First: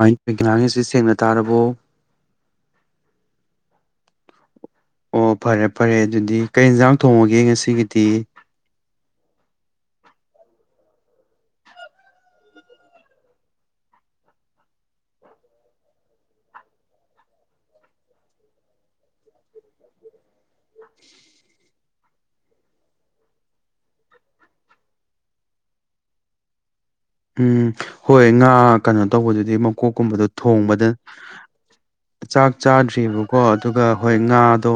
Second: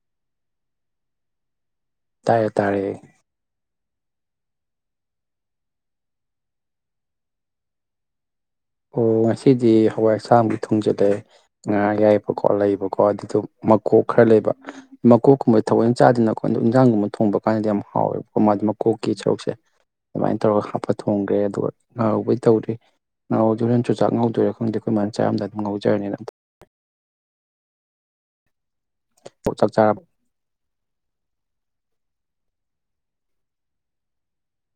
[unintelligible] ꯁꯦꯡꯅ ꯇꯥꯔꯕꯣ ꯇꯥꯔꯦ ꯇꯥꯔꯦ ꯑꯣ ꯐꯔꯦ ꯐꯔꯦ ꯑꯗꯨꯗꯤ ꯀꯩ ꯌꯦꯟꯖꯥꯡ ꯊꯣꯡꯉꯒꯦ ꯉꯁꯤꯒꯤꯗꯤ ꯑꯣ ꯉꯁꯤꯗꯤ ꯍꯋꯥꯏ ꯑꯁꯥꯟꯕꯤ ꯊꯣꯡꯖꯜꯂꯦ ꯉꯥ ꯌꯥꯏꯕꯀꯣ ꯂꯩꯕꯀꯣ ꯑꯗꯨꯗꯣ ꯃꯀꯣꯛ ꯈꯔ ꯂꯩꯕ ꯃꯀꯣꯛꯀꯨꯝꯕ ꯊꯑꯣꯢ ꯆꯥꯗꯦꯅ ꯀꯣ ꯑꯗꯣ ꯏꯟꯖꯥꯡꯒꯨꯝꯕ ꯊꯣꯡꯕ ꯀꯥꯟꯗ ꯌꯥꯝ ꯍꯥꯎꯋꯦꯕꯀꯣ ꯃꯥꯗꯤ ꯃꯀꯣꯛꯀꯤ ꯁꯔꯨꯛꯁꯦ ꯑꯗꯨꯃꯥꯏꯅ ꯇꯧꯔꯒ ꯍꯥꯞꯄ ꯊꯣꯡꯒ꯭ꯔꯦ ꯑꯗꯨꯒ [unintelligible] ꯇꯧꯔꯤ ꯉꯧꯔꯥꯗꯧꯢꯔ ꯆꯨꯖꯥꯛ ꯉꯧꯗꯣꯢꯔ ꯈꯪꯗꯦ ꯑꯩꯈꯣꯏꯃꯥꯅ ꯆꯥꯔꯝꯗꯥꯢ ꯑꯗꯨꯝ ꯉꯧꯖꯔꯅꯤꯅ ꯑ ꯎꯝ ꯍꯣꯏ ꯉꯥ ꯀꯩꯅꯣ ꯇꯧꯕꯗꯨꯗꯤ ꯆꯥꯛ ꯆꯥꯔꯕ ꯃꯀꯣꯛꯀꯨꯝꯕꯗꯣ ꯊꯣꯡꯕꯗ ꯆꯥꯛ ꯆꯥꯗ꯭ꯔꯤꯕꯀꯣ ꯑꯗꯨꯒ ꯍꯣꯏ ꯉꯥꯗꯣ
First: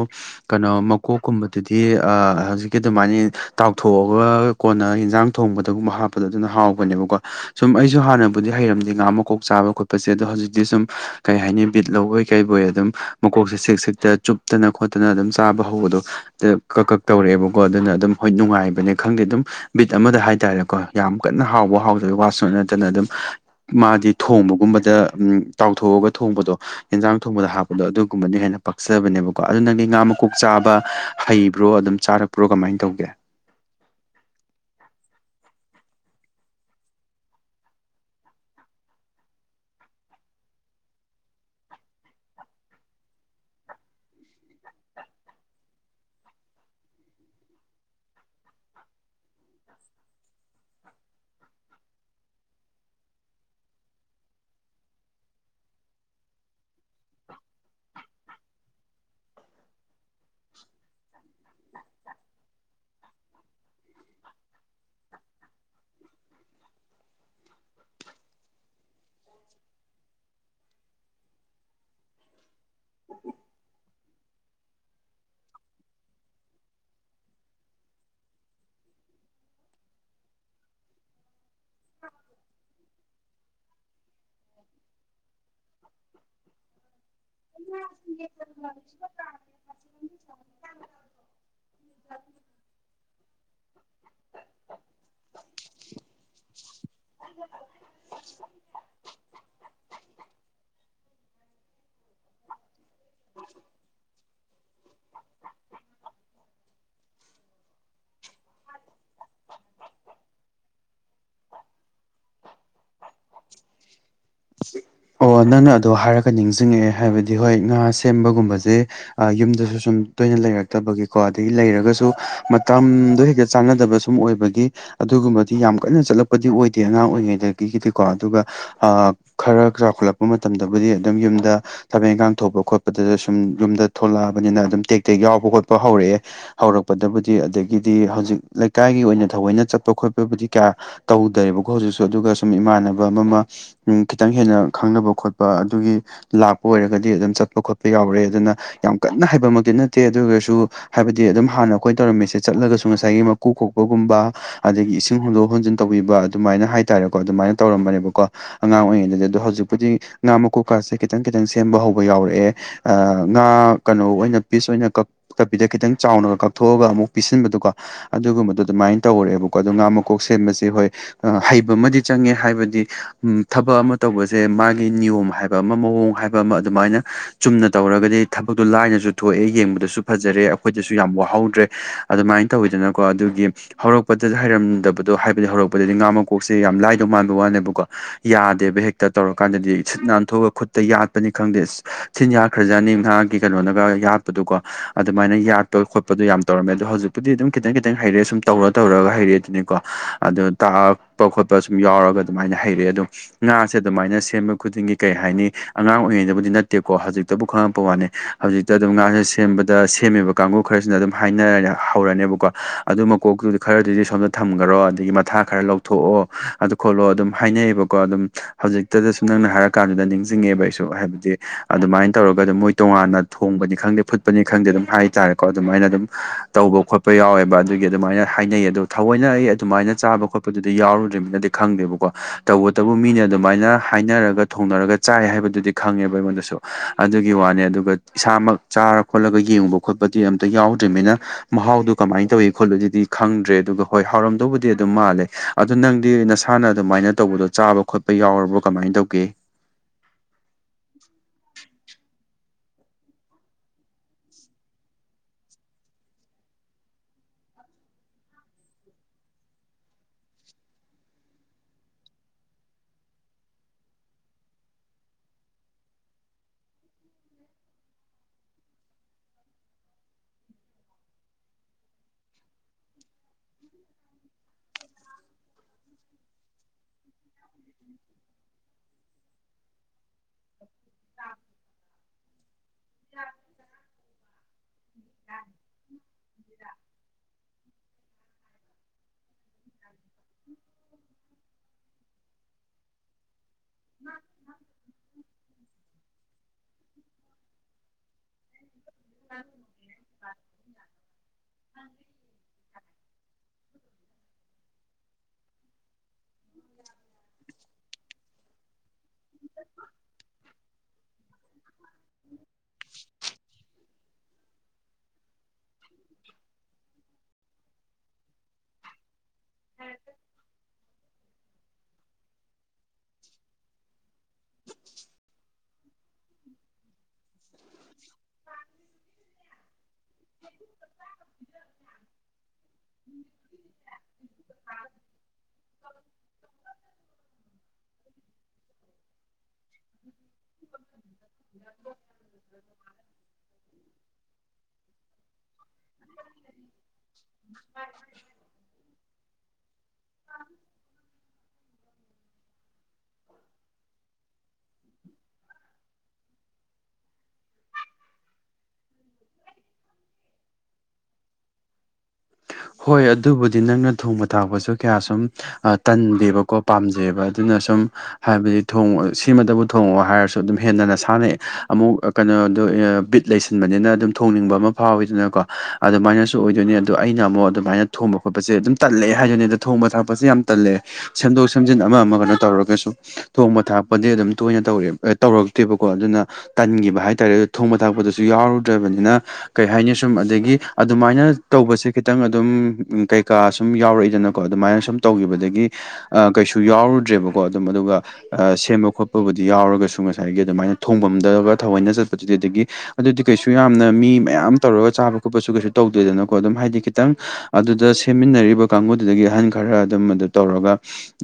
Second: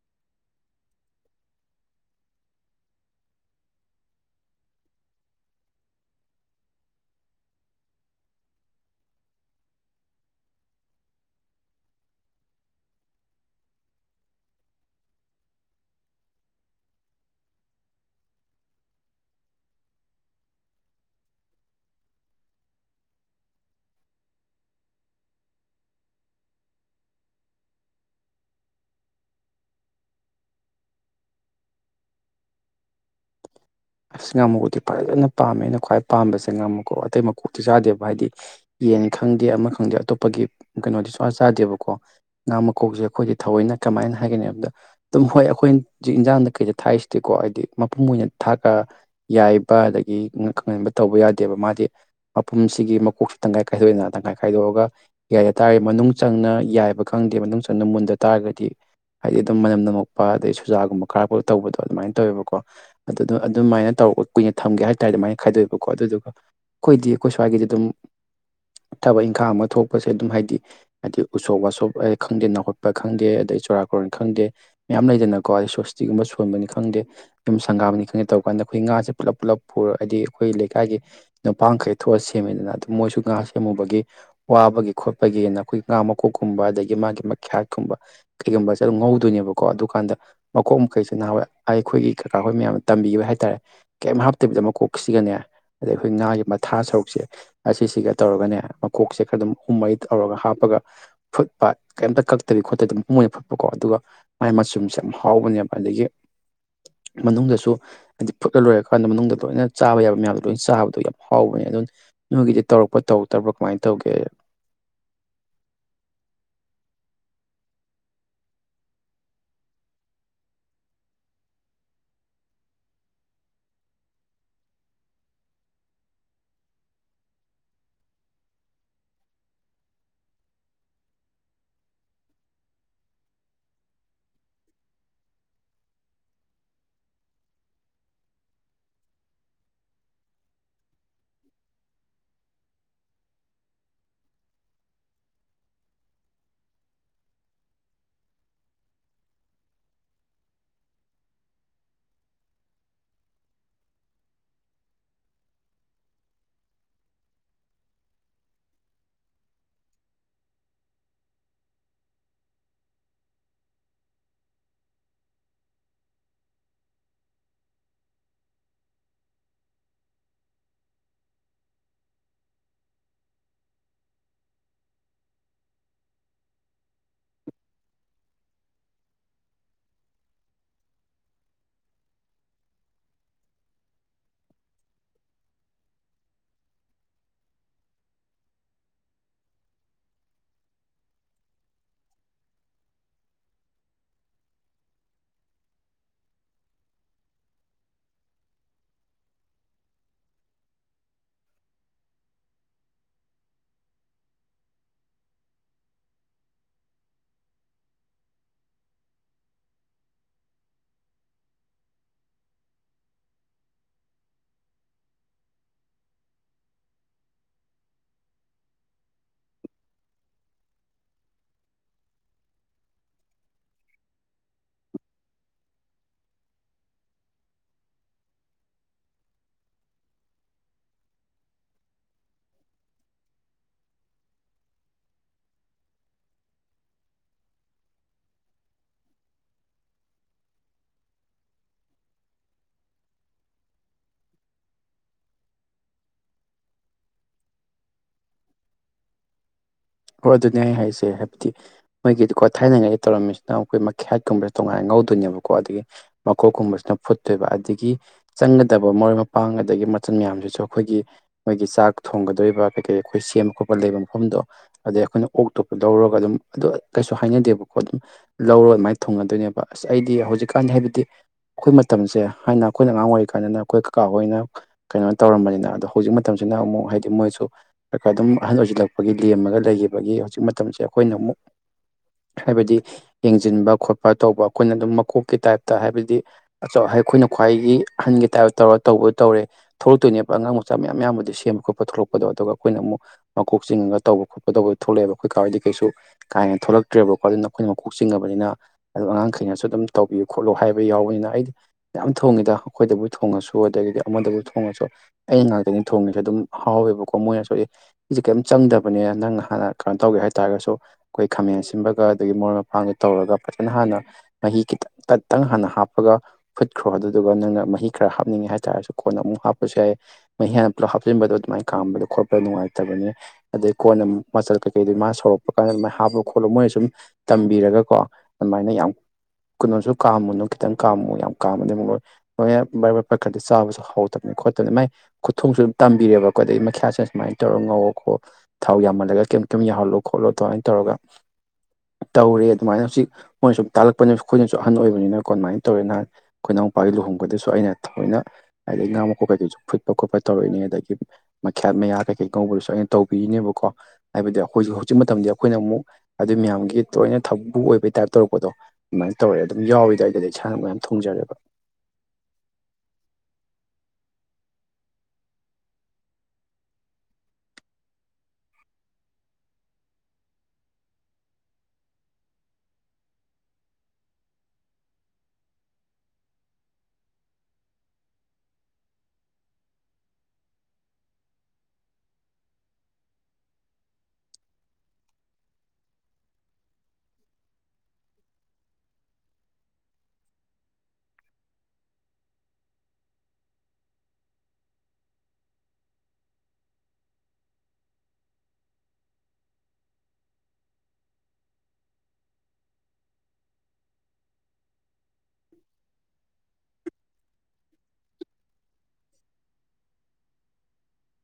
ꯀꯩꯅꯣ ꯃꯀꯣꯛꯀꯨꯝꯕꯗꯨꯗꯤ ꯑ ꯍꯧꯖꯤꯛꯀꯤ ꯑꯗꯨꯃꯥꯏꯅ ꯇꯥꯎꯊꯣꯛꯑꯒ ꯀꯣꯟꯅ ꯌꯦꯟꯖꯥꯡ ꯊꯣꯡꯕꯗꯒꯨꯝꯕ ꯍꯥꯞꯄꯗꯣ ꯑꯗꯨꯅ ꯍꯥꯎꯕꯅꯦꯕꯀꯣ ꯁꯨꯝ ꯑꯩꯁꯨ ꯍꯥꯟꯅꯕꯨꯗꯤ ꯍꯩꯔꯝꯗꯦ ꯉꯥ ꯃꯀꯣꯛ ꯆꯥꯕ ꯈꯣꯠꯄꯁꯦ ꯑꯗꯣ ꯍꯧꯖꯤꯛꯇꯤ ꯁꯨꯝ ꯀꯩ ꯍꯥꯏꯅꯤ ꯕꯤꯠ ꯂꯧꯕꯣꯏ ꯀꯩꯕꯣꯏ ꯑꯗꯨꯝ ꯃꯀꯣꯛꯁꯦ ꯁꯤꯛ ꯁꯤꯛꯇ ꯆꯨꯞꯇꯅ ꯈꯣꯠꯇꯅ ꯑꯗꯨꯝ ꯆꯥꯕ ꯍꯧꯕꯗꯣ ꯀꯛ ꯀꯛ ꯇꯧꯔꯛꯑꯦꯕꯀꯣ ꯑꯗꯨꯅ ꯑꯗꯨꯝ ꯍꯣꯏ ꯅꯨꯡꯉꯥꯏꯕꯅꯦ ꯈꯪꯗꯦ ꯑꯗꯨꯝ ꯕꯤꯠ ꯑꯃꯗ ꯍꯥꯏꯇꯥꯔꯦꯀꯣ ꯌꯥꯝ ꯀꯟꯅ ꯍꯥꯎꯕ ꯍꯥꯎꯗꯕ ꯋꯥ ꯁꯨꯅꯠ ꯅꯠꯇꯅ ꯑꯗꯨꯝ ꯃꯥꯗꯤ ꯊꯣꯡꯕꯒꯨꯝꯕꯗ ꯎꯝ ꯇꯥꯎꯊꯣꯛꯑꯒ ꯊꯣꯡꯕꯗꯣ ꯌꯦꯟꯖꯥꯡ ꯊꯣꯡꯕꯗ ꯍꯥꯞꯄꯗꯣ ꯑꯗꯨꯒꯨꯝꯕꯅ ꯍꯦꯟꯅ ꯄꯥꯛꯆꯕꯅꯦꯕꯀꯣ ꯑꯗꯨ ꯅꯪꯗꯤ ꯉꯥ ꯃꯀꯣꯛ ꯆꯥꯕ ꯍꯩꯕ꯭ꯔꯣ ꯑꯗꯨꯝ ꯆꯥꯔꯛꯄ꯭ꯔꯣ ꯀꯃꯥꯏ ꯇꯧꯒꯦ ꯑꯁ ꯉꯥ ꯃꯀꯣꯛꯇꯤ ꯐꯖꯅ ꯄꯥꯝꯃꯦ ꯑꯩꯅ ꯈ꯭ꯋꯥꯏ ꯄꯥꯝꯕꯁꯦ ꯉꯥ ꯃꯀꯣꯛ ꯑꯇꯩ ꯃꯀꯣꯛꯇꯤ ꯆꯥꯗꯦꯕ ꯍꯥꯏꯗꯤ ꯌꯦꯟꯅꯤ ꯈꯪꯗꯦ ꯑꯃ ꯈꯪꯗꯦ ꯑꯇꯣꯞꯄꯒꯤ ꯀꯩꯅꯣꯗꯤ ꯁꯨꯡꯆꯥ ꯆꯥꯗꯦꯕꯀꯣ ꯉꯥ ꯃꯀꯣꯛꯁꯦ ꯑꯩꯈꯣꯏꯗꯥ ꯊꯑꯣꯏꯅ ꯀꯃꯥꯏꯅ ꯍꯥꯏꯒꯅꯤ ꯍꯥꯏꯕꯗ ꯑꯗꯨꯝ ꯍꯣꯏ ꯑꯩꯈꯣꯏꯅ ꯍꯧꯖꯤꯛ ꯏꯟꯖꯥꯡꯗ ꯀꯩꯗ ꯊꯥꯛꯏꯁꯤꯗꯤꯀꯣ ꯍꯥꯏꯗꯤ ꯃꯄꯨꯝ ꯑꯣꯏꯅ ꯊꯥꯛ ꯑ ꯌꯥꯏꯕ ꯑꯗꯒꯤ [unintelligible] ꯇꯧꯕ ꯌꯥꯗꯦꯕ ꯃꯥꯗꯤ ꯃꯄꯨꯝꯁꯤꯒꯤ ꯃꯀꯣꯛꯁꯤ ꯇꯪꯈꯥꯏ ꯈꯥꯏꯗꯣꯛꯑꯦꯅ ꯇꯪꯈꯥꯏ ꯈꯥꯏꯗꯣꯛꯑꯒ ꯌꯥꯏꯇꯥꯥꯔꯦ ꯃꯅꯨꯡ ꯆꯪꯅ ꯌꯥꯏꯕ ꯈꯪꯗꯦ ꯃꯅꯨꯡ ꯆꯪꯅ ꯃꯨꯟꯗ ꯇꯥꯔꯒꯗꯤ ꯍꯥꯏꯗꯤ ꯑꯗꯨꯝ ꯃꯅꯝ ꯅꯝꯃꯛꯛꯄ ꯑꯗꯩ ꯁꯨꯖꯥꯒꯨꯝꯕ ꯀꯥꯔꯛꯄ ꯇꯧꯕꯗꯣ ꯑꯗꯨꯃꯥꯏꯅ ꯇꯧꯋꯦꯕꯀꯣ ꯗꯣ ꯑꯗꯨꯃꯥꯏꯅ ꯇꯧꯔꯒ ꯀꯨꯏꯅ ꯊꯝꯒꯦ ꯍꯥꯏꯇꯥꯥꯔꯦ ꯑꯗꯨꯃꯥꯏꯅ ꯈꯥꯏꯗꯣꯛꯑꯦꯕꯀꯣ ꯑꯗꯨꯗꯨꯒ ꯈꯣꯏꯗꯤ ꯑꯩꯈꯣꯏ ꯁ꯭ꯋꯥꯏꯒꯤꯗꯤ ꯑꯗꯨꯝ ꯊꯕꯛ ꯏꯪꯈꯥꯡ ꯑꯃ ꯊꯣꯛꯄꯁꯦ ꯑꯗꯨꯝ ꯍꯥꯏꯗꯤ ꯍꯥꯏꯗꯤ ꯎꯁꯣꯞ ꯋꯥꯁꯣꯞ ꯑꯦ ꯈꯪꯗꯦ ꯅꯥꯍꯨꯠ ꯄ ꯈꯪꯗꯦ ꯑꯗꯩ ꯆꯨꯔꯥꯛ ꯀꯣꯔꯣꯟꯅꯤ ꯈꯪꯗꯦ ꯃꯌꯥꯝ ꯂꯩꯗꯅꯀꯣ ꯑꯗꯩ ꯁꯣꯁꯇꯤꯒꯨꯝꯕ ꯁꯣꯟꯕꯅꯤ ꯈꯪꯗꯦ ꯌꯨꯝ ꯁꯪꯒꯥꯕꯅꯤ ꯈꯪ ꯗꯦ ꯇꯧꯀꯥꯟꯗ ꯑꯩꯈꯣꯏ ꯉꯥꯁꯦ ꯄꯨꯂꯞ ꯄꯨꯂꯞ ꯄꯨꯔ ꯍꯥꯏꯗꯤ ꯑꯩꯈꯣꯏ ꯂꯩꯀꯥꯏꯒꯤ ꯅꯨꯄꯥꯡꯈꯩ ꯊꯣꯛꯑ ꯁꯦꯝꯃꯤꯗꯅ ꯑꯗꯨꯝ ꯃꯣꯏꯁꯨ ꯉꯥ ꯁꯦꯝꯃꯨꯕꯒꯤ ꯋꯥꯕꯒꯤ ꯈꯣꯠꯄꯒꯤꯅ ꯑꯩꯈꯣꯏ ꯉꯥ ꯃꯀꯣꯛꯀꯨꯝꯕ ꯑꯗꯒꯤ ꯃꯥꯒꯤ ꯃꯈ꯭ꯌꯥꯠꯀꯨꯝꯕ ꯀꯩꯒꯨꯝꯕꯖꯦ ꯑꯗꯨꯝ ꯉꯧꯗꯣꯏꯅꯦꯕꯀꯣ ꯑꯗꯨꯀꯥꯟꯗ ꯃꯀꯣꯛ ꯃꯈꯩꯁꯤ ꯅꯍꯥꯟꯋꯥꯢ ꯑꯩꯈꯣꯏꯒꯤ ꯀꯀꯥ ꯍꯣꯏ ꯃꯌꯥꯝ ꯇꯝꯕꯤꯕ ꯍꯥꯏꯇꯥꯔꯦ ꯀꯩꯝ ꯍꯥꯞꯇꯕꯤꯗ ꯃꯀꯣꯛꯁꯤꯒꯅꯦ ꯑꯗꯩ ꯑꯩꯈꯣꯏ ꯉꯥꯒꯤ ꯃꯊꯥ ꯁꯔꯨꯛ ꯁꯦ ꯑꯁꯤꯁꯤꯒ ꯇꯧꯔꯒꯅꯦ ꯃꯀꯣꯛꯁꯦ ꯈ ꯑꯗꯨꯝ ꯍꯨꯝꯃꯩ ꯇꯧꯔꯒ ꯍꯥꯞꯄꯒ ꯐꯨꯠꯄ ꯀꯩꯝꯇ ꯀꯛꯇꯗꯤ ꯈꯣꯠꯇꯦ ꯑꯗꯨꯝ ꯃꯣꯏꯅ ꯐꯨꯠꯄꯀꯣ ꯑꯗꯨꯒ ꯃꯥꯏ ꯃꯆꯨꯝꯁꯦ ꯌꯥꯝ ꯍꯥꯎꯕꯅꯦꯕ ꯑꯗꯒꯤ ꯃꯅꯨꯡꯗꯁꯨ ꯍꯥꯏꯗꯤ ꯐꯨꯠꯂ ꯂꯣꯏꯔꯀꯥꯟꯗ ꯃꯅꯨꯡꯗ ꯂꯣꯏꯅ ꯆꯥꯕ ꯌꯥꯕ ꯃꯌꯥꯝꯗꯣ ꯂꯣꯏꯅ ꯆꯥꯕꯗꯣ ꯌꯥꯝ ꯍꯥꯎꯕꯅꯦ ꯑꯗꯨ ꯅꯣꯏꯒꯤꯗꯤ ꯇꯧꯔꯛꯄ ꯇꯧꯔꯛꯇꯕ꯭ꯔꯥ ꯀꯃꯥꯏ ꯇꯧꯒꯦ ꯑꯣ ꯅꯪꯅ ꯑꯗꯣ ꯍꯥꯏꯔꯒ ꯅꯤꯡꯖꯤꯡꯉꯛꯑꯦ ꯍꯥꯏꯕꯗꯤ ꯍꯣꯏ ꯉꯥ ꯁꯦꯝꯕꯒꯨꯝꯕꯖꯦ ꯑ ꯌꯨꯝꯗꯁꯨ ꯁꯨꯝ ꯇꯣꯏꯅ ꯂꯩꯔꯛꯇꯕꯒꯤꯀꯣ ꯑꯗꯒꯤ ꯂꯩꯔꯒꯁꯨ ꯃꯇꯝꯗꯣ ꯍꯦꯛꯇ ꯆꯥꯟꯅꯗꯕ ꯗꯨꯝ ꯑꯣꯏꯕꯒꯤ ꯑꯗꯨꯒꯨꯝꯕꯗꯤ ꯌꯥꯝ ꯀꯟꯅ ꯆꯠꯂꯛꯄꯗꯤ ꯑꯣꯏꯗꯦ ꯑꯉꯥꯡ ꯑꯣꯏꯔꯤꯉꯩꯗꯒꯤꯗꯤꯀꯣ ꯑꯗꯨꯒ ꯑ ꯈꯔ ꯆꯥꯎꯈꯠꯂꯛꯄ ꯃꯇꯝꯗꯕꯨꯗꯤ ꯑꯗꯨꯝ ꯌꯨꯝꯗ ꯊꯕꯛ ꯏꯪꯈꯥꯡ ꯊꯣꯛꯄ ꯈꯣꯠꯄꯗꯗ ꯁꯨꯝ ꯌꯨꯝꯗ ꯊꯣꯛꯂꯛꯑꯕꯅꯤꯅ ꯑꯗꯨꯝ ꯇꯦꯛꯇꯦꯛ ꯌꯥꯎꯕ ꯈꯣꯠꯄ ꯍꯧꯔꯛꯑꯦ ꯍꯧꯔꯛꯄꯗꯕꯨꯗꯤ ꯑꯗꯒꯤꯗꯤ ꯍꯧꯖꯤꯛ ꯂꯩꯀꯥꯏꯒꯤ ꯑꯣꯏꯅ ꯊꯑꯣꯏꯅ ꯆꯠꯄ ꯈꯣꯠꯄꯕꯨꯗꯤ ꯀꯌꯥ ꯇꯧꯗꯔꯦꯕꯀꯣ ꯍꯧꯖꯤꯛꯁꯨ ꯑꯗꯨꯒ ꯁꯨꯝ ꯏꯃꯥꯟꯅꯕ ꯑꯃ ꯑꯃ ꯎꯝ ꯈꯤꯇꯪ ꯍꯦꯟꯅ ꯈꯪꯅꯕ ꯈꯣꯠꯄ ꯑꯗꯨꯒꯤ ꯂꯥꯛꯄ ꯑꯣꯏꯔꯒꯗꯤ ꯑꯗꯨꯝ ꯆꯠꯄ ꯈꯣꯠꯄ ꯌꯥꯎꯔꯦ ꯑꯗꯨꯅ ꯌꯥꯝ ꯀꯟꯅ ꯍꯩꯕꯃꯛꯇꯤ ꯅꯠꯇꯦ ꯑꯗꯨꯑꯣꯏꯒꯁꯨ ꯍꯥꯏꯕꯗꯤ ꯑꯗꯨꯝ ꯍꯥꯟꯅ ꯑꯈꯣꯏ ꯇꯧꯔꯝꯃꯤꯁꯦ ꯆꯠꯂꯒꯁꯨ ꯉꯁꯥꯏꯒꯤ ꯃꯀꯨ ꯈꯣꯛꯄꯒꯨꯝꯕ ꯑꯗꯒꯤ ꯏꯁꯤꯡ ꯍꯣꯟꯗꯣꯛ ꯍꯣꯟꯖꯤꯟ ꯇꯧꯕꯤꯕ ꯑꯗꯨꯃꯥꯏꯅ ꯍꯥꯏꯇꯥꯔꯦꯀꯣ ꯑꯗꯨꯃꯥꯏꯅ ꯇꯧꯔꯝꯕꯅꯦꯕꯀꯣ ꯑꯉꯥꯡ ꯑꯣꯏꯉꯩꯗꯗꯤ ꯑꯗꯣ ꯍꯧꯖꯤꯛꯄꯨꯗꯤ ꯉꯥ ꯃꯀꯣꯛꯀꯥꯁꯦ ꯈꯤꯇꯪ ꯈꯤꯇꯪ ꯁꯦꯝꯕ ꯍꯧꯕ ꯌꯥꯎꯔꯛꯑꯦ ꯑꯥ ꯉꯥ ꯀꯩꯅꯣ ꯑꯣꯏꯅ ꯄꯤꯁ ꯑꯣꯏꯅ ꯀꯛ ꯇꯕꯤꯗ ꯈꯤꯇꯪ ꯆꯥꯎꯅꯒ ꯀꯛꯊꯣꯛꯑꯒ ꯑꯃꯨꯛ ꯄꯤꯁꯤꯟꯕꯗꯨꯀꯣ ꯑꯗꯨꯒꯨꯝꯕꯗꯣ ꯑꯗꯨꯃꯥꯏꯟ ꯇꯧꯔꯛꯑꯦꯕꯀꯣ ꯑꯗꯣ ꯉꯥ ꯃꯀꯣꯛ ꯁꯦ ꯝꯕꯁꯦ ꯍꯣꯏ ꯍꯩꯕ ꯑꯃꯗꯤ ꯆꯪꯉꯦ ꯍꯥꯏꯕꯗꯤ ꯎꯝ ꯊꯕꯛ ꯑꯃ ꯇꯧꯕ ꯁꯦ ꯃꯥꯒꯤ ꯅꯤꯌꯣꯝ ꯍꯥꯏꯕ ꯑꯃ ꯃꯑꯣꯡ ꯍꯥꯏꯕ ꯑꯃ ꯑꯗꯨꯃꯥꯏꯅ ꯆꯨꯝꯅ ꯇꯧꯔꯒꯗꯤ ꯊꯕꯛꯇꯣ ꯂꯥꯏꯅꯖꯨ ꯊꯣꯛꯑꯦ ꯌꯦꯡꯕꯗꯁꯨ ꯐꯖꯔꯦ ꯑꯈꯣꯏꯗꯁꯨ ꯌꯥꯝ ꯋꯥꯍꯧꯗ꯭ꯔꯦ ꯑꯗꯨꯃꯥꯏꯅ ꯇꯧꯋꯤꯗꯅꯀꯣ ꯑꯗꯨꯒꯤ ꯍꯧꯔꯛꯄꯗ ꯍꯩꯔꯝꯗꯕꯗꯣ ꯍꯥꯏꯕꯗꯤ ꯍꯧꯔꯛꯄꯗꯗꯤ ꯉꯥ ꯃꯀꯣꯛꯁꯦ ꯌꯥꯝ ꯂꯥꯏꯗꯧ ꯃꯥꯟꯕ ꯋꯥꯅꯦꯕꯀꯣ ꯌꯥꯗꯦꯕ ꯍꯦꯛ ꯇ ꯇꯧꯔꯀꯥꯟꯗꯗꯤ ꯁꯤꯠ ꯅꯥꯟꯊꯣꯛꯑꯥ ꯈꯨꯠꯇ ꯌꯥꯠꯄꯅꯤ ꯈꯪꯗꯦ ꯁꯤꯁ ꯊꯤꯟ ꯌꯥꯠꯈ꯭ꯔꯖꯥꯅꯤ ꯉꯥꯒꯤ ꯀꯩꯅꯣꯅꯒ ꯌꯥꯠ ꯄꯗꯨꯀꯣ ꯑꯗꯨꯃꯥꯏꯅ ꯌꯥꯠꯄ ꯈꯣꯠꯄꯗꯨ ꯌꯥꯝ ꯇꯧꯔꯝꯃꯦ ꯑꯗꯨ ꯍꯧꯖꯤꯛꯄꯨꯗꯤ ꯑꯗꯨꯝ ꯈꯤꯇꯪ ꯈꯤꯇꯪ ꯍꯩꯔꯦ ꯁꯨꯝ ꯇꯧꯔ ꯇꯧꯔꯒ ꯍꯩꯔꯦ ꯑꯗꯨꯅꯦ ꯀꯣ ꯑꯗꯨ ꯇꯥꯛꯄ ꯈꯣꯠꯄ ꯁꯨꯝ ꯌꯥꯎꯔꯒ ꯑꯗꯨꯃꯥꯏꯅ ꯍꯩꯔꯦ ꯑꯗꯨꯝ ꯉꯥ ꯁꯦ ꯑꯗꯨꯃꯥꯏꯅ ꯁꯦꯝꯕ ꯈꯨꯗꯤꯡꯒꯤ ꯀꯩ ꯍꯥꯏꯅꯤ ꯑꯉꯥꯡ ꯑꯣꯏꯔꯤꯉꯩꯗꯕꯨꯗꯤ ꯅꯠꯇꯦꯀꯣ ꯍꯖꯤꯛꯇꯕꯨ ꯈꯪꯉꯛꯄ ꯋꯥꯅꯦ ꯍꯧꯖꯤꯛꯇ ꯑꯗꯨꯝ ꯉꯥꯁꯦ ꯁꯦꯝꯕꯗ ꯁꯦꯝꯃꯤꯕ ꯀꯥꯡꯕꯨ ꯈꯔꯁꯤꯅ ꯑꯗꯨꯝ ꯍꯥꯏꯅꯔ ꯍꯧꯔꯅꯦꯕꯀꯣ ꯑꯗꯨ ꯃꯀꯣꯛꯇꯨꯗꯤ ꯈꯔꯗꯨꯗꯤ ꯁꯣꯝꯗ ꯊꯝꯒ꯭ꯔꯣ ꯑꯗꯒꯤ ꯃꯊꯥ ꯈꯔ ꯂꯧ ꯊꯣꯛꯑꯣ ꯑꯗꯨ ꯈꯣꯠꯂꯣ ꯑꯗꯨꯝ ꯍꯥꯏꯅꯩꯌꯦꯕꯀꯣ ꯑꯗꯨꯝ ꯍꯧꯖꯤꯛꯇꯗ ꯁꯨ ꯅꯪꯅ ꯍꯥꯏꯔ ꯀꯥꯟꯗꯨꯗ ꯅꯤꯡꯁꯤꯡꯉꯦꯕ ꯑꯩꯁꯨ ꯍꯥꯏꯕꯗꯤ ꯑꯗꯨꯃꯥꯏꯟ ꯇꯧꯔꯒ ꯑꯗꯨꯝ ꯃꯣꯏ ꯇꯣꯉꯥꯟꯅ ꯊꯣꯡꯕꯅꯤ ꯈꯪꯗꯦ ꯐꯨꯠꯄꯅꯤ ꯈꯪꯗꯦ ꯑꯗꯨꯝ ꯍꯥꯏꯇꯥꯔꯦꯀꯣ ꯑꯗꯨꯃꯥꯏꯅ ꯑꯗꯨꯝ ꯇꯧꯕ ꯈꯣꯠꯄ ꯌꯥꯎꯋꯦꯕ ꯑꯗꯨꯒꯤ ꯑꯗꯨꯃꯥꯏꯅ ꯍꯥꯏꯅꯩꯌꯦ ꯑꯗꯨ ꯊꯧꯑꯣꯏꯅ ꯑꯩ ꯑꯗꯨꯃꯥꯏꯅ ꯆꯥꯕ ꯈꯣꯠꯄꯗꯨꯗꯤ ꯌꯥꯎꯔꯨꯗ꯭ꯔꯤꯝꯅꯤꯅꯗꯤ ꯈꯪꯗꯦꯕꯀꯣ ꯇꯧꯕꯇꯕꯨ ꯃꯤꯅ ꯑꯗꯨꯃꯥꯏꯅ ꯍꯥꯏꯅꯔꯒ ꯊꯣꯡꯅꯔꯒ ꯆꯥꯏ ꯍꯥꯏꯕꯗꯨꯗꯤ ꯈꯪꯉꯦꯕ ꯑꯩꯉꯣꯟꯗꯁꯨ ꯑꯗꯨꯒꯤ ꯋꯥꯅꯤ ꯑꯗꯨꯒ ꯏꯁꯥꯃꯛ ꯆꯥꯔ ꯈꯣꯠꯂꯒ ꯌꯦꯡꯉꯨꯕ ꯈꯣꯠꯄꯗꯤ ꯑꯝꯇ ꯌꯥꯎꯗ꯭ꯔꯤꯃꯤꯅ ꯃꯍꯥꯎꯗꯨ ꯀꯃꯥꯏ ꯇꯧꯏ ꯈꯣꯠꯂꯤꯗꯨꯗꯤ ꯈꯪꯗ꯭ꯔꯦ ꯑꯗꯨꯒ ꯍꯣꯏ ꯍꯥꯎꯔꯝꯗꯧꯕꯨꯗꯤ ꯑꯗꯨꯝ ꯃꯥꯜꯂꯦ ꯑꯗꯨ ꯅꯪꯗꯤ ꯅꯁꯥꯅ ꯑꯗꯨꯃꯥꯏꯅ ꯇꯧꯕꯗꯣ ꯆꯥꯕ ꯈꯣꯠ ꯌꯥꯎꯔꯕ꯭ꯔꯣ ꯀꯃꯥꯏ ꯇꯧꯒꯦ ꯍꯣ ꯑꯗꯨꯅꯦ ꯑꯩ ꯍꯥꯏꯁꯦ ꯍꯥꯏꯕꯗꯤ ꯃꯣꯏꯒꯤꯗꯤꯀꯣ ꯊꯥꯏꯅꯉꯩ ꯇꯧꯔꯝꯃꯤꯁꯤꯅ ꯑꯈꯣꯏ ꯃꯈ꯭ꯌꯥꯠꯀꯨꯝꯕ ꯇꯣꯉꯥꯟ ꯉꯧꯗꯣꯏꯅꯦꯕꯀꯣ ꯑꯗꯒꯤ ꯃꯀꯣꯛꯀꯨꯝꯕꯁꯤꯅ ꯐꯨꯠꯇꯣꯏꯕ ꯑꯗꯒꯤ ꯆꯪꯒꯗꯕ ꯃꯔꯣꯏ ꯃꯄꯥꯡ ꯑꯗꯒꯤ ꯃꯆꯜ ꯃꯌꯥꯝꯁꯤꯁꯨ ꯑꯈꯣꯏꯒꯤ ꯃꯣꯏꯒꯤ ꯆꯥꯛ ꯊꯣꯡꯒꯗꯣꯔꯤꯕ ꯀꯩ ꯀꯩ ꯑꯈꯣꯏ ꯁꯦꯝꯕ ꯈꯣꯠꯄ ꯂꯩꯕ ꯃꯐꯝꯗꯣ ꯑꯗꯩ ꯑꯩꯈꯣꯏꯅ ꯑꯣꯛ ꯊꯣꯡꯕ ꯂꯧꯔꯒ ꯑꯗꯨꯝ ꯑꯗꯨ ꯀꯩꯁꯨ ꯍꯥꯏꯅꯗꯦꯕꯀꯣ ꯑꯗꯨꯝ ꯂꯧꯔꯣ ꯑꯗꯨꯃꯥꯏꯅ ꯊꯣꯡꯅꯗꯣꯏꯅꯦꯕ ꯑꯁ ꯑꯩꯗꯤ ꯍꯧꯖꯤꯛꯀꯥꯟꯖꯤ ꯍꯥꯏꯕꯗꯤ ꯑꯈꯣꯏ ꯃꯇꯝꯁꯦ ꯊꯥꯏꯅ ꯑꯈꯣꯏꯅ ꯑꯉꯥꯡ ꯑꯣꯏꯔꯤ ꯀꯥꯟꯗꯅ ꯑꯩꯈꯣꯏ ꯀꯀꯥ ꯍꯣꯏꯅ ꯀꯩꯅꯣ ꯇꯧꯔꯝꯕꯅꯤꯅ ꯑꯗꯣ ꯍꯧꯖꯤꯛ ꯃꯇꯝꯁꯤꯅ ꯑꯃꯨꯛ ꯍꯥꯏꯗꯤ ꯃꯣꯏꯁꯨ ꯈꯥ ꯈꯔ ꯑꯗꯨꯝ ꯑꯍꯟ ꯑꯣꯏꯖꯤꯜꯂꯛꯄꯒꯤ ꯂꯦꯝꯃꯒ ꯂꯩꯒꯤꯕꯒꯤ ꯍꯧꯖꯤꯛ ꯃꯇꯝꯁꯦ ꯑꯈꯣꯏꯅ ꯑꯃꯨꯛ ꯍꯥꯏꯕꯗꯤ ꯌꯦꯡꯖꯤꯟꯕ ꯈꯣꯠꯄ ꯇꯧꯕ ꯑꯈꯣꯏꯅ ꯑꯗꯨꯝ ꯃꯀꯣꯛꯀꯤ ꯇꯥꯏꯞꯇ ꯍꯥꯏꯕꯗꯤ ꯑꯆꯧ ꯍꯥꯢ ꯑꯈꯣꯏꯅ ꯈ꯭ꯋꯥꯏꯒꯤ ꯑꯍꯟꯒꯤ ꯇꯥꯏꯞ ꯇꯧꯔ ꯇꯧꯕ ꯇꯧꯔꯦ ꯊꯣꯛꯂꯛꯇꯣꯏꯅꯦꯕ ꯑꯉꯥꯡ ꯃꯆꯥ ꯃꯌꯥꯝ ꯃꯌꯥꯝꯕꯗꯤ ꯁꯦꯝꯕ ꯈꯣꯠꯄ ꯊꯣꯛꯂꯛꯄꯗꯣ ꯑꯗꯨꯒ ꯑꯩꯈꯣꯏꯅ ꯑꯃꯨꯛ ꯃꯀꯣꯛ ꯆꯤꯡꯉꯒ ꯇꯧꯕ ꯑꯗꯨ ꯇꯧꯕꯩ ꯊꯣꯛꯂꯛꯑꯦꯕ ꯑꯈꯣꯏ ꯀꯀꯥ ꯍꯣꯏꯗꯤ ꯀꯩꯁꯨ ꯀꯥ ꯍꯦꯟꯅ ꯊꯣꯛꯂꯛꯇ꯭ꯔꯦꯕꯀꯣ ꯑꯗꯨꯅ ꯑꯩꯈꯣꯏꯅ ꯃꯀꯣꯛ ꯆꯤꯡꯉꯕꯅꯤꯅ ꯑꯗꯨ ꯑꯉꯥꯡꯈꯩꯅꯁꯨ ꯑꯗꯨꯝ ꯇꯧꯕꯤꯌꯨ ꯈꯣꯠꯂꯨ ꯍꯥꯏꯕ ꯌꯥꯎꯕꯅꯤꯅ ꯑꯩꯗꯤ ꯌꯥꯝ ꯊꯣꯡꯉꯤꯗ ꯑꯩꯈꯣꯏꯗꯕꯨ ꯊꯣꯡꯉꯁꯨ ꯁꯨ ꯑꯗꯒꯤꯗꯤ ꯑꯃꯗꯕꯨ ꯊꯣꯡꯉꯁꯨ ꯑꯩꯅ ꯉꯥꯛꯇꯅꯤ ꯊꯣꯡꯉꯤꯁꯦ ꯑꯗꯨꯝ ꯍꯥꯎꯋꯦꯕꯀꯣ ꯃꯣꯏꯅꯁꯨ ꯑꯦ ꯍꯧꯖꯤꯛ ꯀꯩꯝ ꯆꯪꯗꯕꯅꯦ ꯅꯪꯅ ꯍꯥꯟꯅ ꯀꯩꯅꯣ ꯇꯧꯋꯤ ꯍꯥꯏꯇꯥꯔꯒꯁꯨ ꯑꯈꯣꯏ ꯈꯥꯃꯦꯟ ꯁꯤꯟꯕꯒ ꯑꯗꯒꯤ ꯃꯔꯣꯏ ꯃꯄꯥꯡꯒ ꯇꯧꯔꯒ ꯐꯖꯅ ꯍꯥꯟꯅ ꯃꯍꯤ ꯈꯤꯇꯪ ꯇꯠꯇꯪ ꯍꯥꯟꯅ ꯍꯥꯞꯄꯒ ꯐꯨꯠꯈ꯭ꯔꯣ ꯑꯗꯨꯗꯨꯒ ꯅꯪꯅ ꯃꯍꯤ ꯈꯔ ꯍꯥꯞꯅꯤꯡꯉꯤ ꯍꯥꯏꯇꯥꯔꯁꯨ ꯀꯣꯟꯅ ꯑꯃꯨꯛ ꯍꯥꯞꯄꯁꯨ ꯌꯥꯏ ꯃꯍꯤ ꯍꯥꯟꯅ ꯄꯨꯜꯂꯞ ꯍꯥꯞꯆꯤꯟꯕꯗꯣ ꯑꯗꯨꯃꯥꯏ ꯀꯥꯝꯕꯗꯣ ꯈꯣꯠꯄꯗ ꯅꯨꯡꯉꯥꯏꯇꯕꯅꯤ ꯑꯗꯩ ꯀꯣꯟꯅ ꯃꯆꯜ ꯀꯩꯀꯩꯗꯨ ꯃꯥꯅ ꯁꯧꯔꯛꯄ ꯀꯥꯟꯗ ꯑꯗꯨꯃꯥꯏ ꯍꯥꯄꯣ ꯈꯣꯠꯂꯣ ꯃꯣꯏꯅ ꯁꯨꯝ ꯇꯝꯕꯤꯔꯒꯀꯣ ꯑꯗꯨꯃꯥꯏꯅ ꯌꯥꯝ ꯀꯨꯢꯅꯣꯁꯨ ꯀꯥꯝꯃꯨꯅꯣ ꯈꯤꯇꯪ ꯀꯥꯝꯃꯨ ꯌꯥꯝ ꯀꯥꯝꯃꯗꯤ ꯑꯃꯨꯛ ꯂꯣꯢ ꯂꯣꯏꯅ ꯕ꯭ꯔ ꯕ꯭ꯔ ꯄꯠꯈ꯭ꯔꯗꯤ ꯆꯥꯕꯁꯨ ꯍꯧꯇꯕꯅꯤ ꯈꯣꯠꯇꯕꯅꯤ ꯃꯥꯏ ꯈꯨꯊꯣꯡꯁꯨ ꯗꯨꯝ ꯇꯝꯕꯤꯔꯦꯕꯀꯣ ꯑꯗꯩ ꯃꯈ꯭ꯌꯥꯠꯁꯦ ꯁꯨꯃꯥꯏꯅ ꯇꯧꯔ ꯉꯧꯔꯣ ꯈꯣꯠꯂꯣ ꯊꯥꯎ ꯌꯥꯝꯃꯜꯂꯒ ꯀꯦꯝ ꯀꯦꯝ ꯌꯥꯎꯍꯜꯂꯣ ꯈꯣꯠꯂꯣ ꯑꯗꯨꯃꯥꯏ ꯇꯧꯔꯒ ꯇꯧꯔꯦ ꯑꯗꯨꯃꯥꯏꯅ ꯍꯧꯖꯤꯛ ꯃꯣꯏ ꯁꯨꯝ ꯇꯥꯛꯂꯛꯄꯅꯤꯅ ꯑꯩꯈꯣꯏꯅꯁꯨ ꯑꯍꯟ ꯑꯣꯏꯕꯅꯤꯅ ꯀꯣ ꯑꯗꯨꯃꯥꯏꯅ ꯇꯧꯔꯦ ꯅꯍꯥꯟ ꯑꯩꯈꯣꯏ ꯢꯅꯥꯎꯄꯥꯒꯤ ꯂꯨꯍꯣꯡꯕꯗꯁꯨ ꯑꯩꯅ ꯊꯑꯣꯏꯅ ꯍꯥꯏꯗꯤ ꯉꯥ ꯀꯣꯛ ꯀꯩꯀꯩꯁꯨ ꯐꯨꯠꯄ ꯈꯣꯠꯄ ꯇꯧꯔꯤꯅꯤ ꯑꯗꯒꯤ ꯃꯈꯤꯌꯥꯠ ꯃꯌꯥ ꯀꯩꯀꯩ ꯉꯧꯕꯁꯨ ꯑꯩꯅ ꯇꯧꯕꯤꯔꯤꯅꯦꯕꯀꯣ ꯍꯥꯏꯕꯗꯤ ꯑꯩꯈꯣꯏꯁꯨ ꯍꯧꯖꯤꯛ ꯃꯇꯝꯗꯤ ꯑꯩꯈꯣꯏꯅ ꯑꯃꯨꯛ ꯑꯗꯨ ꯃꯌꯥꯝꯒꯤ ꯂꯣꯏꯅ ꯊꯧꯕꯨ ꯑꯣꯏꯕꯩ ꯇꯥꯏꯞ ꯇꯧꯔꯛꯄꯗꯣ ꯑꯗꯨꯃꯥꯏꯅ ꯇꯧꯔꯛꯑꯦ ꯑꯗꯨꯝ ꯌꯥꯎꯋꯤꯗ [unintelligible] ꯏꯁꯥꯅ ꯃꯌꯥꯝ ꯊꯣꯡꯖꯔꯦꯕ ꯍꯣꯏ ꯑꯗꯨꯕꯨꯗꯤ ꯅꯪꯅ ꯊꯣꯡꯕ ꯊꯥꯛꯄꯁꯨ ꯀꯌꯥ ꯁꯨꯝ ꯑꯥ ꯇꯟꯗꯦꯕꯀꯣ ꯄꯥꯝꯖꯩꯌꯦꯕ ꯑꯗꯨꯅ ꯁꯨꯝ ꯍꯥꯏꯕꯗꯤ ꯊꯣꯡꯉꯣ ꯁꯤꯃꯗꯕꯨ ꯊꯣꯡꯉꯛꯑꯣ ꯍꯥꯏꯔꯁꯨ ꯑꯗꯨꯝ ꯍꯦꯟꯅ ꯅꯁꯥꯅ ꯑꯃꯨꯛ ꯀꯩꯅꯣꯗꯣ ꯑꯥ ꯕꯤꯠ ꯂꯩꯁꯤꯟꯕꯅꯤꯅ ꯑꯗꯨꯝ ꯊꯣꯡꯅꯤꯡꯕ ꯑꯃ ꯐꯥꯎꯋꯤꯗꯅꯀꯣ ꯑꯗꯨꯃꯥꯏꯅꯁꯨ ꯑꯣꯏꯗꯣꯏꯅꯦ ꯑꯗꯣ ꯑꯩ ꯌꯥꯃꯣ ꯑꯗꯨꯃꯥꯏꯅ ꯊꯣꯡꯕ ꯈꯣꯠꯄꯁꯦ ꯑꯗꯨꯝ ꯇꯜꯂꯦ ꯍꯥꯏꯗꯨꯅꯤ ꯑꯗ ꯊꯣꯡꯕ ꯊꯥꯛꯄꯁꯦ ꯌꯥꯝ ꯇꯜꯂꯦ ꯁꯦꯝꯗꯣꯛ ꯁꯦꯝꯖꯤꯟ ꯑꯃ ꯑꯃ ꯀꯩꯅꯣ ꯇꯧꯔꯒꯁꯨ ꯊꯣꯡꯕ ꯊꯥꯛꯄꯗꯤ ꯑꯗꯨꯝ ꯇꯣꯏꯅ ꯇꯧꯔꯛꯑꯦ ꯑ ꯇꯧꯔꯛꯇꯦꯕꯀꯣ ꯑꯗꯨꯅ ꯇꯟꯒꯤꯕ ꯍꯥꯏꯇꯥꯔꯦ ꯑꯗꯨ ꯊꯣꯡꯕ ꯊꯥꯛꯄꯗꯁꯨ ꯌꯥꯎꯔꯨꯗ꯭ꯔꯕꯅꯤꯅ ꯀꯩ ꯍꯥꯏꯅꯤ ꯁꯨꯝ ꯑꯗꯒꯤ ꯑꯗꯨꯃꯥꯏꯅ ꯇꯧꯕꯁꯦ ꯈꯤꯇꯪ ꯑꯗꯨꯝ ꯎꯝ ꯀꯩꯀꯥ ꯁꯨꯝ ꯌꯥꯎꯔꯛꯏꯗꯅꯀꯣ ꯑꯗꯨꯃꯥꯏꯅ ꯁꯨꯝ ꯇꯧꯒꯤꯕꯗꯒꯤ ꯑꯥ ꯀꯩꯁꯨ ꯌꯥꯎꯔꯨꯗ꯭ꯔꯦꯕꯀꯣ ꯑꯗꯨꯝ ꯑꯗꯨꯒ ꯑꯥ ꯁꯦꯝꯕ ꯈꯣꯠꯄꯕꯨꯗꯤ ꯌꯥꯎꯔꯒꯁꯨ ꯉꯁꯥꯏꯒꯤ ꯑꯗꯨꯃꯥꯏꯅ ꯊꯣꯡꯕꯝꯗꯒ ꯊꯑꯣꯏꯅ ꯆꯠꯄꯗꯨꯗꯤ ꯑꯗꯒꯤ ꯑꯗꯨꯗꯤ ꯀꯩꯁꯨ ꯌꯥꯝꯅ ꯃꯤ ꯃꯌꯥꯝ ꯇꯧꯔꯒ ꯆꯥꯕ ꯈꯣꯠꯄꯁꯨ ꯀꯩꯁꯨ ꯇꯧꯗꯦꯗꯅꯀꯣ ꯑꯗꯨꯝ ꯍꯥꯏꯗꯤ ꯈꯤ ꯇꯪ ꯑꯗꯨꯗ ꯁꯦꯝꯃꯤꯟꯅꯔꯤꯕ ꯀꯥꯡꯕꯨꯗꯨꯗꯒꯤ ꯑꯍꯟ ꯈꯔ ꯑꯗꯨꯝ ꯑꯗꯨ ꯇꯧꯔꯒ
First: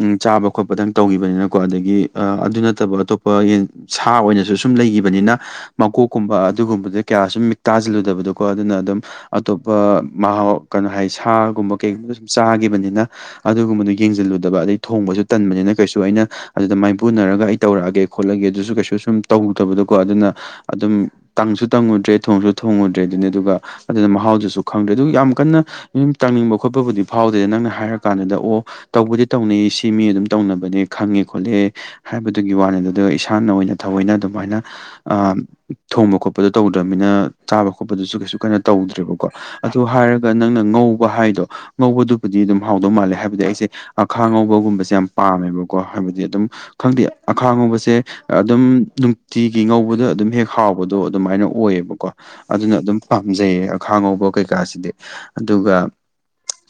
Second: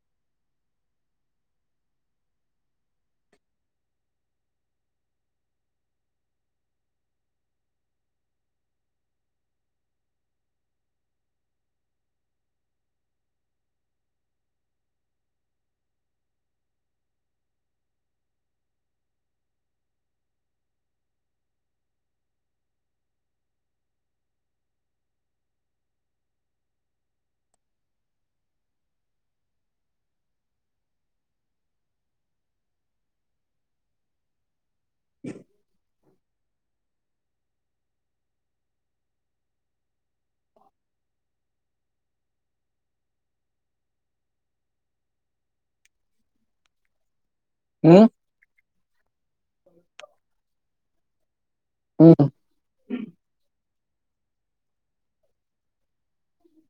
ꯎꯝ ꯆꯥꯕ ꯈꯣꯠꯄꯗꯪ ꯇꯧꯈꯤꯕꯅꯤꯅꯀꯣ ꯑꯗꯒꯤ ꯑꯥ ꯑꯗꯨ ꯅꯠꯇꯕ ꯑꯇꯣꯞꯄ ꯌꯦꯟ ꯐꯥ ꯑꯣꯏꯅꯖꯨ ꯁꯨꯝ ꯂꯩꯒꯤꯕꯅꯤꯅ ꯃꯀꯣꯛꯀꯨꯝꯕ ꯑꯗꯨꯒꯨꯝꯕꯗꯣ ꯀꯌꯥ ꯁꯨꯝ ꯃꯤꯠ ꯇꯥꯖꯤꯜꯂꯨꯗꯕꯗꯣꯀꯣ ꯑꯗꯨꯅ ꯑꯗꯨꯝ ꯑꯇꯣꯞꯄ ꯃꯍꯥꯎ ꯀꯩꯅꯣ ꯍꯥꯏ ꯁꯥꯒꯨꯝꯕ ꯀꯩꯒꯨꯝꯕ ꯁꯨꯝ ꯆꯥꯒꯤꯕꯅꯤꯅ ꯑꯗꯨꯒꯨꯝꯕꯗꯨ ꯌꯦꯡꯖꯜꯂꯨꯗꯕ ꯑꯗꯩ ꯊꯣꯡꯕꯖꯨ ꯇꯟꯕꯅꯤꯅ ꯀꯩꯁꯨ ꯑꯩꯅ ꯑꯗꯨꯗ ꯃꯥꯏꯄꯨꯅꯔꯒ ꯑꯩ ꯇꯧꯔꯛꯑꯒꯦ ꯈꯣꯠꯂꯒꯦ ꯑꯗꯨꯖꯨ ꯀꯩꯁꯨ ꯁꯨꯝ ꯇꯧꯗꯕꯗꯣꯀꯣ ꯑꯗꯨꯅ ꯑꯗꯨꯝ ꯇꯪꯁꯨ ꯇꯪꯉꯨꯗ꯭ꯔꯦ ꯊꯣꯡꯁꯨ ꯊꯣꯡꯉꯨꯗ꯭ꯔꯦ ꯑꯗꯨꯅꯤ ꯑꯗꯨꯒ ꯑꯗꯨꯅ ꯃꯍꯥꯎꯗꯨꯁꯨ ꯈꯪꯗꯦ ꯑꯗꯨꯒꯤ ꯌꯥꯝ ꯀꯟꯅ ꯎꯝ ꯇꯪꯅꯤꯡꯕ ꯈꯣꯠꯄꯕꯨꯗꯤ ꯐꯥꯎꯗꯦ ꯅꯪꯅ ꯍꯥꯏꯔ ꯀꯥꯟꯗꯨꯗ ꯑꯣ ꯇꯧꯕꯨꯗꯤ ꯇꯧꯅꯤꯡꯉꯤ ꯁꯤ ꯃꯤ ꯑꯗꯨꯝ ꯇꯧꯅꯕꯅꯦ ꯈꯪꯉꯦ ꯈꯣꯠꯂꯦ ꯍꯥꯏꯕꯗꯨꯒꯤ ꯋꯥꯅꯤꯗ ꯑꯗꯨ ꯏꯁꯥꯅ ꯑꯣꯏꯅ ꯊꯑꯣꯏꯅ ꯑꯗꯨꯃꯥꯏꯅ ꯑꯥ ꯊꯣꯡꯕ ꯈꯣꯠꯄꯗꯣ ꯇꯧꯗ꯭ꯔꯕꯃꯤꯅ ꯆꯥꯕ ꯈꯣꯠꯄꯗꯨꯁꯨ ꯀꯩꯁꯨ ꯀꯟꯅ ꯇꯧꯗ꯭ꯔꯦꯕꯀꯣ ꯑꯗꯨ ꯍꯥꯏꯔꯒ ꯅꯪꯅ ꯉꯧꯕ ꯍꯥꯏꯗꯣ ꯉꯧꯕꯗꯨꯕꯨꯗꯤ ꯑꯗꯨꯝ ꯍꯥꯎꯗꯧ ꯃꯥꯜꯂꯦ ꯍꯥꯏꯕꯗꯤ ꯑꯩꯁꯦ ꯑꯈꯥ ꯉꯧꯕꯒꯨꯝꯕꯁꯦ ꯌꯥꯝ ꯄꯥꯝꯃꯦꯕꯀꯣ ꯍꯥꯏꯕꯗꯤ ꯑꯗꯨꯝ ꯈꯪꯗꯦ ꯑꯈꯥ ꯉꯧꯕꯁꯦ ꯎꯝ ꯑꯗꯨꯝ ꯅꯨꯡꯇꯤꯒꯤ ꯉꯧꯕꯗ ꯑꯗꯨꯝ ꯍꯦꯛ ꯍꯥꯎꯕꯗꯣ ꯑꯗꯨꯃꯥꯏꯅ ꯑꯣꯏꯌꯦ ꯕꯀꯣ ꯎꯝ ꯑꯗꯨꯅ ꯑꯗꯨꯝ ꯄꯥꯝꯖꯩꯌꯦ ꯑꯈꯥ ꯉꯧꯕ ꯀꯩꯀꯥꯁꯤꯗꯤ ꯑꯗꯨꯒ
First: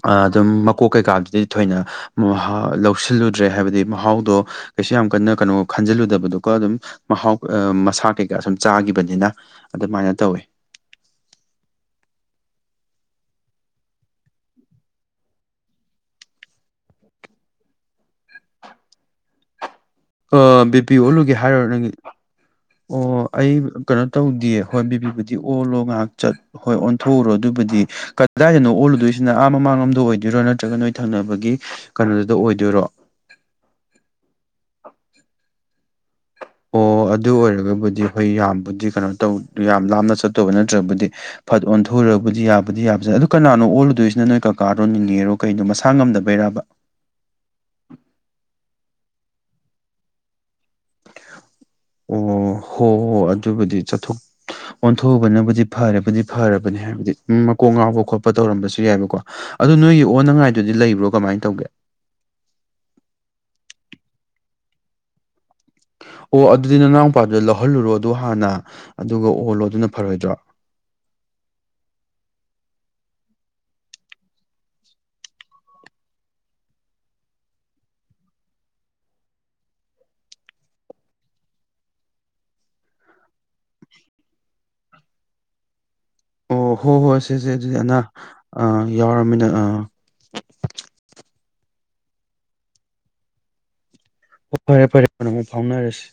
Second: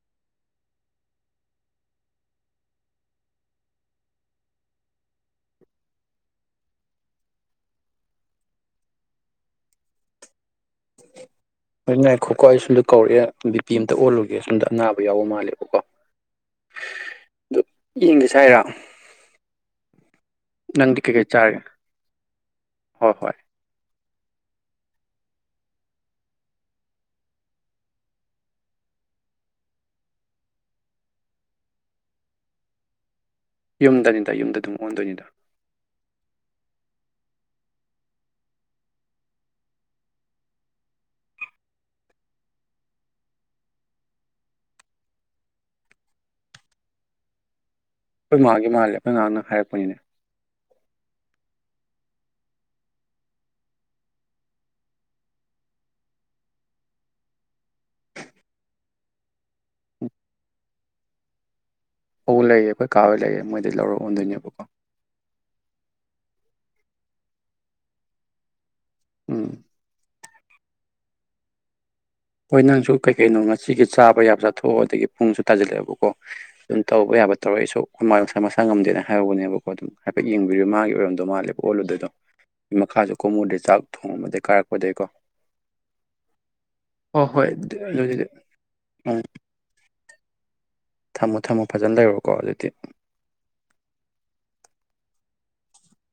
ꯑꯥ ꯑꯗꯨꯝ ꯃꯀꯣꯛ ꯀꯩꯀꯥꯗꯨꯗꯤ ꯊꯣꯏꯅ ꯃꯍꯥ ꯂꯧꯁꯤꯜꯂꯨꯗ꯭ꯔꯦ ꯍꯥꯏꯕꯗꯤ ꯃꯍꯥꯎꯗꯣ ꯀꯩꯁꯨ ꯌꯥꯝ ꯀꯟꯅ ꯀꯅꯣ ꯈꯟꯖꯟꯂꯨꯗꯕꯗꯣꯀꯣ ꯑꯗꯨꯝ ꯃꯍꯥꯎ ꯑꯥ ꯃꯁꯥ ꯀꯩꯀꯥ ꯁꯨꯝ ꯆꯥꯒꯤꯕꯅꯤꯅ ꯑꯗꯨꯃꯥꯏꯅ ꯇꯧꯋꯦ ꯍꯣꯏ ꯉꯥꯏꯈꯣꯀꯣ ꯑꯩ ꯁꯨꯟꯗ ꯀꯧꯔꯛꯑꯦ ꯕꯤ ꯄꯤ ꯑꯝꯇ ꯑꯣꯜꯂꯨꯒꯦ ꯁꯨꯝꯗ ꯑꯅꯥꯕ ꯌꯥꯎꯕ ꯃꯥꯜꯂꯦꯕꯀꯣ ꯑꯗꯨ ꯌꯦꯟꯒ ꯆꯥꯏꯔ ꯑꯥ ꯕꯤ ꯄꯤ ꯑꯣꯜꯂꯨꯒꯦ ꯍꯥꯏꯔꯣ ꯆꯥꯔꯒꯦ ꯅꯪꯒꯤ ꯍꯣꯏ ꯑꯣ ꯍꯣꯏ ꯑꯩ ꯀꯩꯅꯣ ꯇꯧꯗꯤꯌꯦ ꯍꯣꯏ ꯕꯤ ꯄꯤꯕꯨꯗꯤ ꯑꯣꯜꯂꯣ ꯉꯥꯍꯥꯛ ꯆꯠ ꯍꯣꯏ ꯑꯣꯟꯊꯣꯛꯎꯔꯣ ꯑꯗꯨꯕꯨꯗꯤ ꯀꯗꯥꯏꯗꯅꯣ ꯑꯣꯜꯂꯨꯗꯨꯏꯁꯤꯅ ꯑꯥ ꯃꯃꯥꯡꯂꯣꯝꯗ ꯑꯣꯏꯗꯣꯏꯔꯣ ꯅꯠꯇ꯭ꯔꯒ ꯅꯣꯏ ꯊꯪꯅꯕꯒꯤ ꯀꯅꯣꯗꯨꯗ ꯑꯣꯏꯗꯣꯏꯔꯣ ꯌꯨꯝꯗꯅꯤꯗ ꯌꯨꯝꯗ ꯑꯗꯨꯝ ꯑꯣꯟꯗꯣꯏꯅꯤꯗ ꯑꯣ ꯑꯗꯨ ꯑꯣꯏꯔꯒꯕꯨꯗꯤ ꯍꯣꯏ ꯌꯥꯝꯕꯨꯗꯤ ꯀꯩꯅꯣ ꯇꯧ ꯌꯥꯝ ꯂꯥꯞꯅ ꯆꯠꯇꯧꯕ ꯅꯠꯇ꯭ꯔꯕꯨꯗꯤ ꯐꯠ ꯑꯣꯟꯊꯣꯛꯎꯔꯕꯨꯗꯤ ꯌꯥꯕꯨꯗꯤ ꯌꯥꯕꯖ ꯑꯗꯨ ꯀꯅꯥꯅꯣ ꯑꯣꯜꯂꯨꯗꯣꯏꯁꯤꯅ ꯅꯣꯏ ꯀꯀꯥꯔꯣ ꯅꯤꯅꯦꯔꯣ ꯀꯩꯅꯣ ꯃꯁꯥ ꯉꯝꯗꯕꯩꯔꯕ ꯈꯣꯏ ꯃꯥꯒꯤ ꯃꯥꯜꯂꯦ ꯑꯈꯣꯏ ꯃꯥꯅ ꯍꯥꯏꯔꯛꯄꯅꯤꯅꯦ ꯑꯣ ꯍꯣ ꯍꯣ ꯑꯗꯨꯕꯨꯗꯤ ꯆꯠꯊꯣꯛ ꯑꯣꯟꯊꯣꯛꯎꯕꯅꯕꯨꯗꯤ ꯐꯔꯕꯨꯗꯤ ꯐꯔꯕꯅꯦ ꯍꯥꯏꯕꯗꯤ ꯃꯀꯣꯛ ꯉꯥꯎꯕ ꯈꯣꯠꯄ ꯇꯧꯔꯝꯕꯁꯨ ꯌꯥꯏꯕꯀꯣ ꯑꯗꯨ ꯅꯣꯏꯒꯤ ꯑꯣꯟꯅꯉꯥꯏꯗꯨꯗꯤ ꯂꯩꯕ꯭ꯔꯣ ꯀꯃꯥꯏ ꯇꯧꯒꯦ ꯑꯧ ꯂꯩꯌꯦ ꯑꯈꯣꯏ ꯀꯥꯍꯣꯏ ꯂꯩꯌꯦ ꯃꯣꯏꯗꯩ ꯂꯧꯔ ꯑꯣꯟꯗꯣꯏꯅꯦꯕꯀꯣ ꯑꯣ ꯑꯗꯨꯗꯤ ꯅꯅꯥꯎ ꯄꯥꯗ ꯂꯧꯍꯜꯂꯨꯔꯣ ꯑꯗꯣ ꯍꯥꯟꯅ ꯑꯗꯨꯒ ꯎꯝ ꯑꯣꯜꯂꯣ ꯑꯗꯨꯅ ꯐꯔꯣꯏꯗ꯭ꯔꯣ ꯍꯣꯏ ꯅꯪꯁꯨ ꯀꯩ ꯀꯩꯅꯣ ꯉꯁꯤꯒꯤ ꯆꯥꯕ ꯌꯥꯕ ꯆꯥꯊꯣꯛꯑꯣ ꯑꯗꯒꯤ ꯄꯨꯡꯁꯨ ꯇꯥꯖꯤꯜꯂꯛꯑꯦꯕꯀꯣ ꯑꯗꯨꯝ ꯇꯧꯕ ꯌꯥꯕ ꯇꯧꯔ ꯑꯩꯁꯨ ꯑꯈꯣꯏꯃꯥ ꯉꯁꯥꯏ ꯃꯁꯥ ꯉꯝꯗꯦꯅ ꯍꯥꯏꯍꯧꯕꯅꯦꯕꯀꯣ ꯑꯗꯨꯝ ꯍꯥꯏꯐꯦꯠ ꯌꯦꯡꯕꯤꯔꯨ ꯃꯥꯒꯤ ꯑꯣꯏꯔꯝꯗꯧ ꯃꯥꯜꯂꯦꯕ ꯑꯣꯜꯂꯨꯗꯣꯏꯗꯣ ꯃꯈꯥꯖꯨ ꯀꯨꯝꯃꯨꯗ꯭ꯔꯦ ꯆꯥꯛ ꯊꯣꯡꯉꯝꯕꯗꯩ ꯀꯥꯔꯛꯄꯗꯩꯀꯣ ꯑꯣ ꯍꯣꯏ ꯍꯣꯏ ꯁꯦꯁꯦ ꯑꯗꯨꯗꯤ ꯑꯅꯥ ꯑ ꯎꯝ ꯌꯥꯎꯔꯝꯃꯤꯅ ꯑꯥ ꯊꯝꯃꯣ ꯊꯝꯃꯣ ꯐꯖꯟ ꯂꯩꯔꯣꯀꯣ ꯑꯗꯨꯗꯤ ꯑꯣ ꯐꯔꯦ ꯐꯔꯦ ꯀꯣꯟꯅ ꯑꯃꯨꯛ ꯑꯃꯨꯛ ꯐꯥꯎꯅꯔꯁꯤ